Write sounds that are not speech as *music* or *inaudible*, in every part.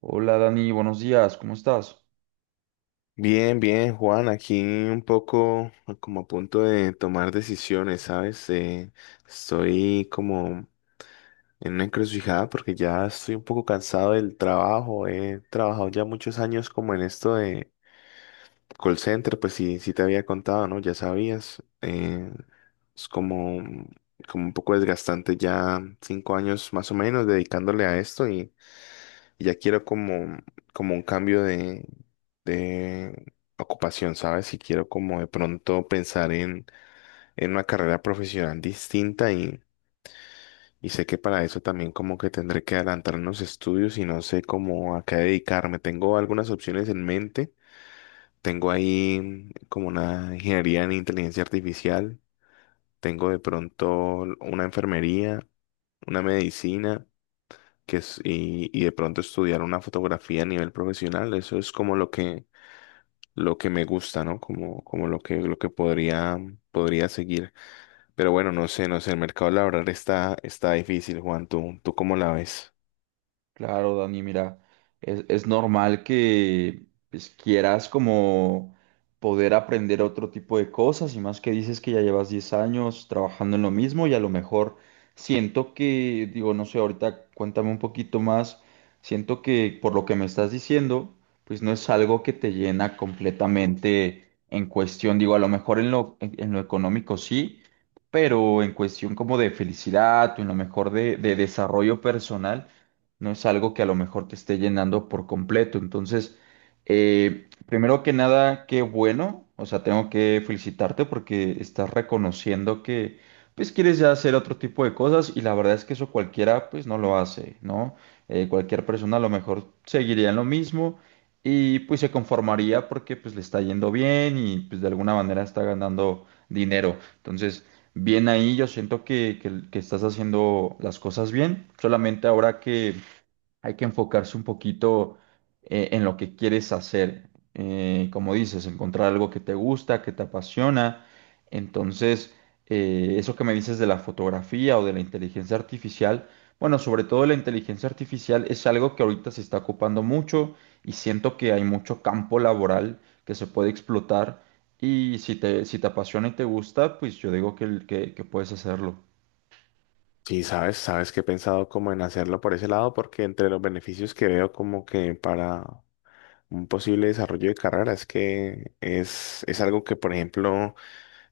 Hola Dani, buenos días, ¿cómo estás? Bien, bien, Juan, aquí un poco como a punto de tomar decisiones, ¿sabes? Estoy como en una encrucijada porque ya estoy un poco cansado del trabajo. He trabajado ya muchos años como en esto de call center, pues sí, sí te había contado, ¿no? Ya sabías. Es como, como un poco desgastante ya 5 años más o menos dedicándole a esto y ya quiero como, como un cambio de ocupación, ¿sabes? Y quiero como de pronto pensar en una carrera profesional distinta y sé que para eso también como que tendré que adelantar unos estudios y no sé cómo a qué dedicarme. Tengo algunas opciones en mente. Tengo ahí como una ingeniería en inteligencia artificial. Tengo de pronto una enfermería, una medicina. Y de pronto estudiar una fotografía a nivel profesional, eso es como lo que me gusta, ¿no? Como lo que podría seguir. Pero bueno, no sé, no sé, el mercado laboral está difícil, Juan, tú cómo la ves? Claro, Dani, mira, es normal que pues, quieras como poder aprender otro tipo de cosas y más que dices que ya llevas 10 años trabajando en lo mismo y a lo mejor siento que, digo, no sé, ahorita cuéntame un poquito más, siento que por lo que me estás diciendo, pues no es algo que te llena completamente en cuestión, digo, a lo mejor en lo económico sí, pero en cuestión como de felicidad o en lo mejor de desarrollo personal no es algo que a lo mejor te esté llenando por completo. Entonces, primero que nada, qué bueno, o sea, tengo que felicitarte porque estás reconociendo que pues quieres ya hacer otro tipo de cosas y la verdad es que eso cualquiera pues no lo hace, ¿no? Cualquier persona a lo mejor seguiría en lo mismo y pues se conformaría porque pues le está yendo bien y pues de alguna manera está ganando dinero. Entonces, bien ahí, yo siento que estás haciendo las cosas bien, solamente ahora que hay que enfocarse un poquito en lo que quieres hacer. Como dices, encontrar algo que te gusta, que te apasiona. Entonces, eso que me dices de la fotografía o de la inteligencia artificial, bueno, sobre todo la inteligencia artificial es algo que ahorita se está ocupando mucho y siento que hay mucho campo laboral que se puede explotar. Y si te apasiona y te gusta, pues yo digo que puedes hacerlo. Sí, sabes, sabes que he pensado como en hacerlo por ese lado, porque entre los beneficios que veo como que para un posible desarrollo de carrera es que es algo que, por ejemplo,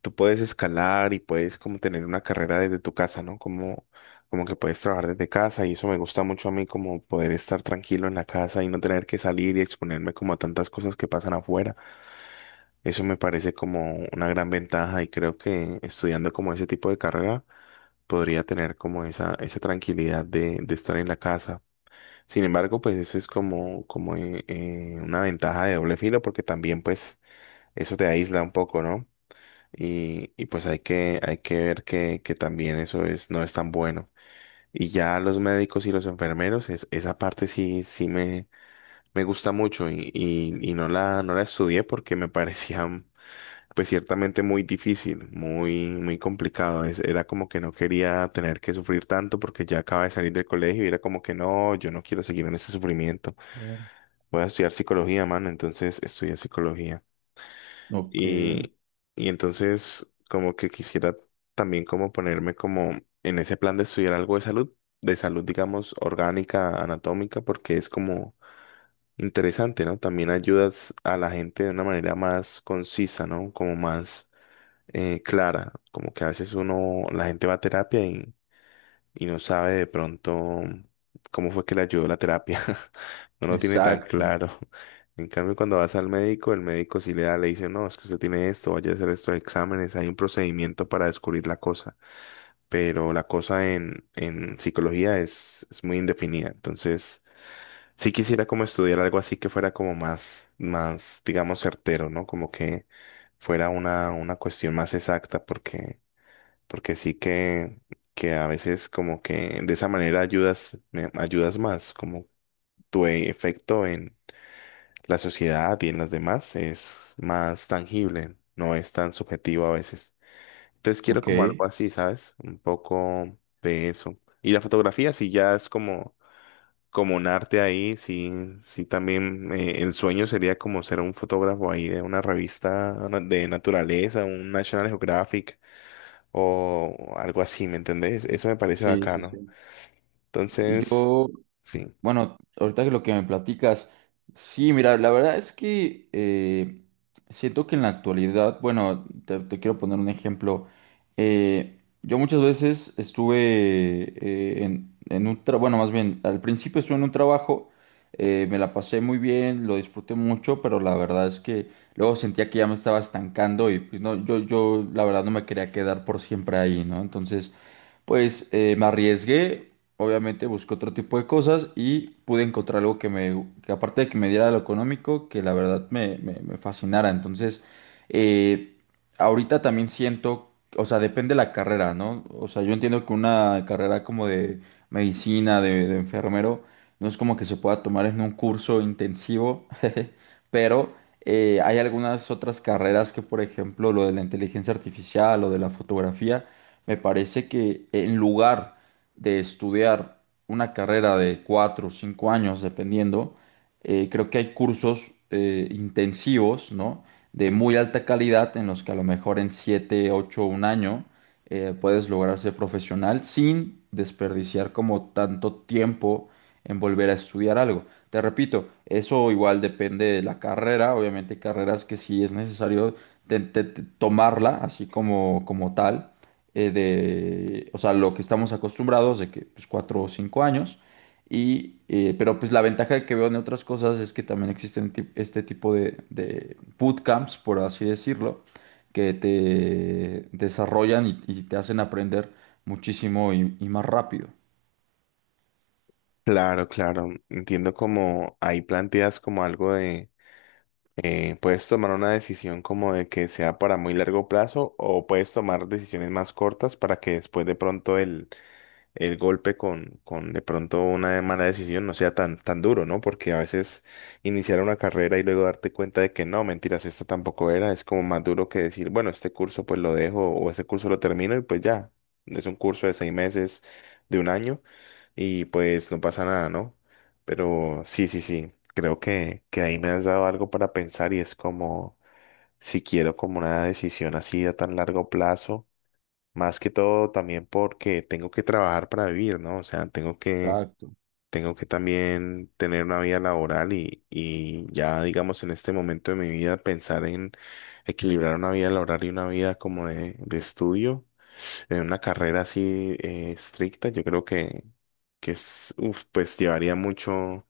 tú puedes escalar y puedes como tener una carrera desde tu casa, ¿no? Como, como que puedes trabajar desde casa y eso me gusta mucho a mí, como poder estar tranquilo en la casa y no tener que salir y exponerme como a tantas cosas que pasan afuera. Eso me parece como una gran ventaja y creo que estudiando como ese tipo de carrera podría tener como esa tranquilidad de estar en la casa. Sin embargo, pues eso es como, como una ventaja de doble filo porque también pues eso te aísla un poco, ¿no? Y pues hay que ver que también eso es, no es tan bueno. Y ya los médicos y los enfermeros, es, esa parte sí, sí me gusta mucho y no no la estudié porque me *laughs* parecía pues ciertamente muy difícil, muy, muy complicado. Era como que no quería tener que sufrir tanto porque ya acaba de salir del colegio y era como que no, yo no quiero seguir en ese sufrimiento. Claro. Voy a estudiar psicología, mano, entonces estudié psicología. Ok, Y, y entonces como que quisiera también como ponerme como en ese plan de estudiar algo de salud digamos orgánica, anatómica, porque es como interesante, ¿no? También ayudas a la gente de una manera más concisa, ¿no? Como más clara, como que a veces uno, la gente va a terapia y no sabe de pronto cómo fue que le ayudó la terapia. *laughs* No lo tiene tan exacto. claro. En cambio, cuando vas al médico, el médico sí le da, le dice, no, es que usted tiene esto, vaya a hacer estos exámenes, hay un procedimiento para descubrir la cosa. Pero la cosa en psicología es muy indefinida. Entonces, sí quisiera como estudiar algo así que fuera como más, más, digamos, certero, ¿no? Como que fuera una cuestión más exacta, porque porque sí que a veces como que de esa manera ayudas, ayudas más, como efecto en la sociedad y en las demás es más tangible, no es tan subjetivo a veces. Entonces quiero Ok. como algo así, ¿sabes? Un poco de eso. Y la fotografía sí ya es como, como un arte ahí, sí, sí también el sueño sería como ser un fotógrafo ahí de una revista de naturaleza, un National Geographic o algo así, ¿me entendés? Eso me parece Sí, sí, bacano. sí. Y Entonces, yo, sí, bueno, ahorita que lo que me platicas, sí, mira, la verdad es que siento que en la actualidad, bueno, te quiero poner un ejemplo. Yo muchas veces estuve en un trabajo, bueno, más bien, al principio estuve en un trabajo, me la pasé muy bien, lo disfruté mucho, pero la verdad es que luego sentía que ya me estaba estancando y pues no, yo la verdad no me quería quedar por siempre ahí, ¿no? Entonces pues me arriesgué, obviamente busqué otro tipo de cosas y pude encontrar algo que me, que aparte de que me diera lo económico, que la verdad me fascinara. Entonces, eh, ahorita también siento, o sea, depende la carrera, ¿no? O sea, yo entiendo que una carrera como de medicina, de enfermero, no es como que se pueda tomar en un curso intensivo, *laughs* pero hay algunas otras carreras que, por ejemplo, lo de la inteligencia artificial o de la fotografía me parece que en lugar de estudiar una carrera de 4 o 5 años, dependiendo, creo que hay cursos intensivos, ¿no? De muy alta calidad en los que a lo mejor en siete, ocho, un año puedes lograr ser profesional sin desperdiciar como tanto tiempo en volver a estudiar algo. Te repito, eso igual depende de la carrera, obviamente hay carreras que sí es necesario tomarla así como, como tal, o sea, lo que estamos acostumbrados de que pues 4 o 5 años. Y, pero pues la ventaja que veo en otras cosas es que también existen este tipo de bootcamps, por así decirlo, que te desarrollan y te hacen aprender muchísimo y más rápido. claro, claro, entiendo como ahí planteas como algo de, puedes tomar una decisión como de que sea para muy largo plazo o puedes tomar decisiones más cortas para que después de pronto el golpe con de pronto una mala decisión no sea tan, tan duro, ¿no? Porque a veces iniciar una carrera y luego darte cuenta de que no, mentiras, esta tampoco era, es como más duro que decir, bueno, este curso pues lo dejo o este curso lo termino y pues ya, es un curso de 6 meses, de un año y pues no pasa nada, ¿no? Pero sí, sí, sí, creo que ahí me has dado algo para pensar y es como si quiero como una decisión así a tan largo plazo más que todo también porque tengo que trabajar para vivir, ¿no? O sea, Exacto. tengo que también tener una vida laboral y ya, digamos, en este momento de mi vida pensar en equilibrar una vida laboral y una vida como de estudio, en una carrera así estricta, yo creo que es, uf, pues llevaría mucho,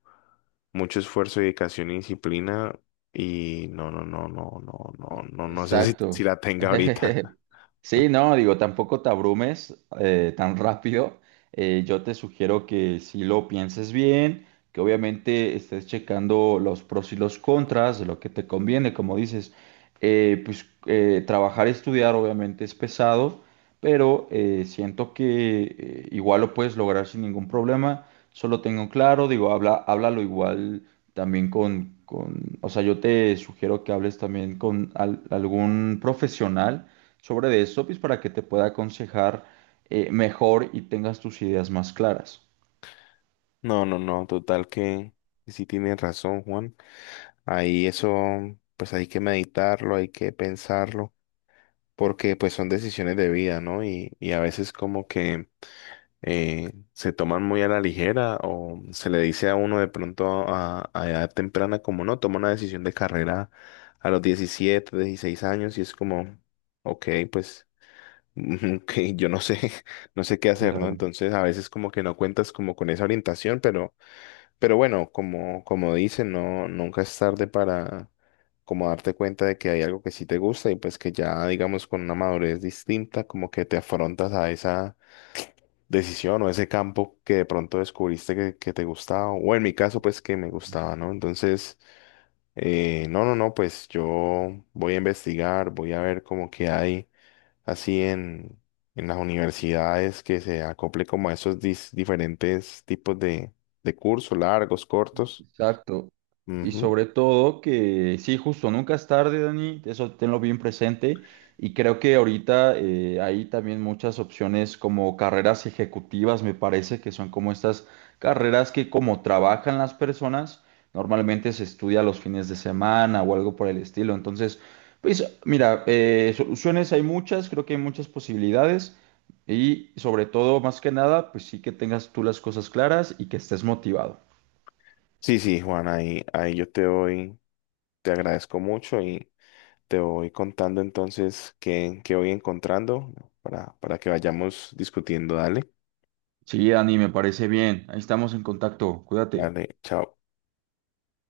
mucho esfuerzo, dedicación y disciplina y no, no, no, no, no, no, no, no sé *laughs* si, si Exacto. la tenga ahorita. *laughs* Sí, *laughs* no, digo, tampoco te abrumes tan rápido. Yo te sugiero que si lo pienses bien, que obviamente estés checando los pros y los contras de lo que te conviene, como dices, pues trabajar y estudiar obviamente es pesado, pero siento que igual lo puedes lograr sin ningún problema. Solo tengo claro, digo, háblalo igual también o sea, yo te sugiero que hables también con algún profesional sobre de eso, pues para que te pueda aconsejar mejor y tengas tus ideas más claras. No, no, no, total que sí tienes razón, Juan. Ahí eso, pues hay que meditarlo, hay que pensarlo, porque pues son decisiones de vida, ¿no? Y a veces como que se toman muy a la ligera o se le dice a uno de pronto a edad temprana como no, toma una decisión de carrera a los 17, 16 años y es como, ok, pues *laughs* que yo no sé, *laughs* no sé qué hacer, ¿no? Claro. Entonces a veces como que no cuentas como con esa orientación, pero... Pero bueno, como, como dicen, no, nunca es tarde para como darte cuenta de que hay algo que sí te gusta y pues que ya digamos con una madurez distinta como que te afrontas a esa decisión o ese campo que de pronto descubriste que te gustaba o en mi caso pues que me gustaba, ¿no? Entonces, no, no, no, pues yo voy a investigar, voy a ver como que hay así en las universidades que se acople como a esos diferentes tipos de cursos, largos, cortos. Exacto. Y Ujú. sobre todo que sí, justo, nunca es tarde, Dani, eso tenlo bien presente. Y creo que ahorita hay también muchas opciones como carreras ejecutivas, me parece, que son como estas carreras que como trabajan las personas, normalmente se estudia los fines de semana o algo por el estilo. Entonces, pues mira, soluciones hay muchas, creo que hay muchas posibilidades. Y sobre todo, más que nada, pues sí que tengas tú las cosas claras y que estés motivado. Sí, sí, Juan, ahí, ahí yo te doy, te agradezco mucho y te voy contando entonces qué, qué voy encontrando para que vayamos discutiendo. Dale, Sí, Dani, me parece bien. Ahí estamos en contacto. Cuídate. dale, chao.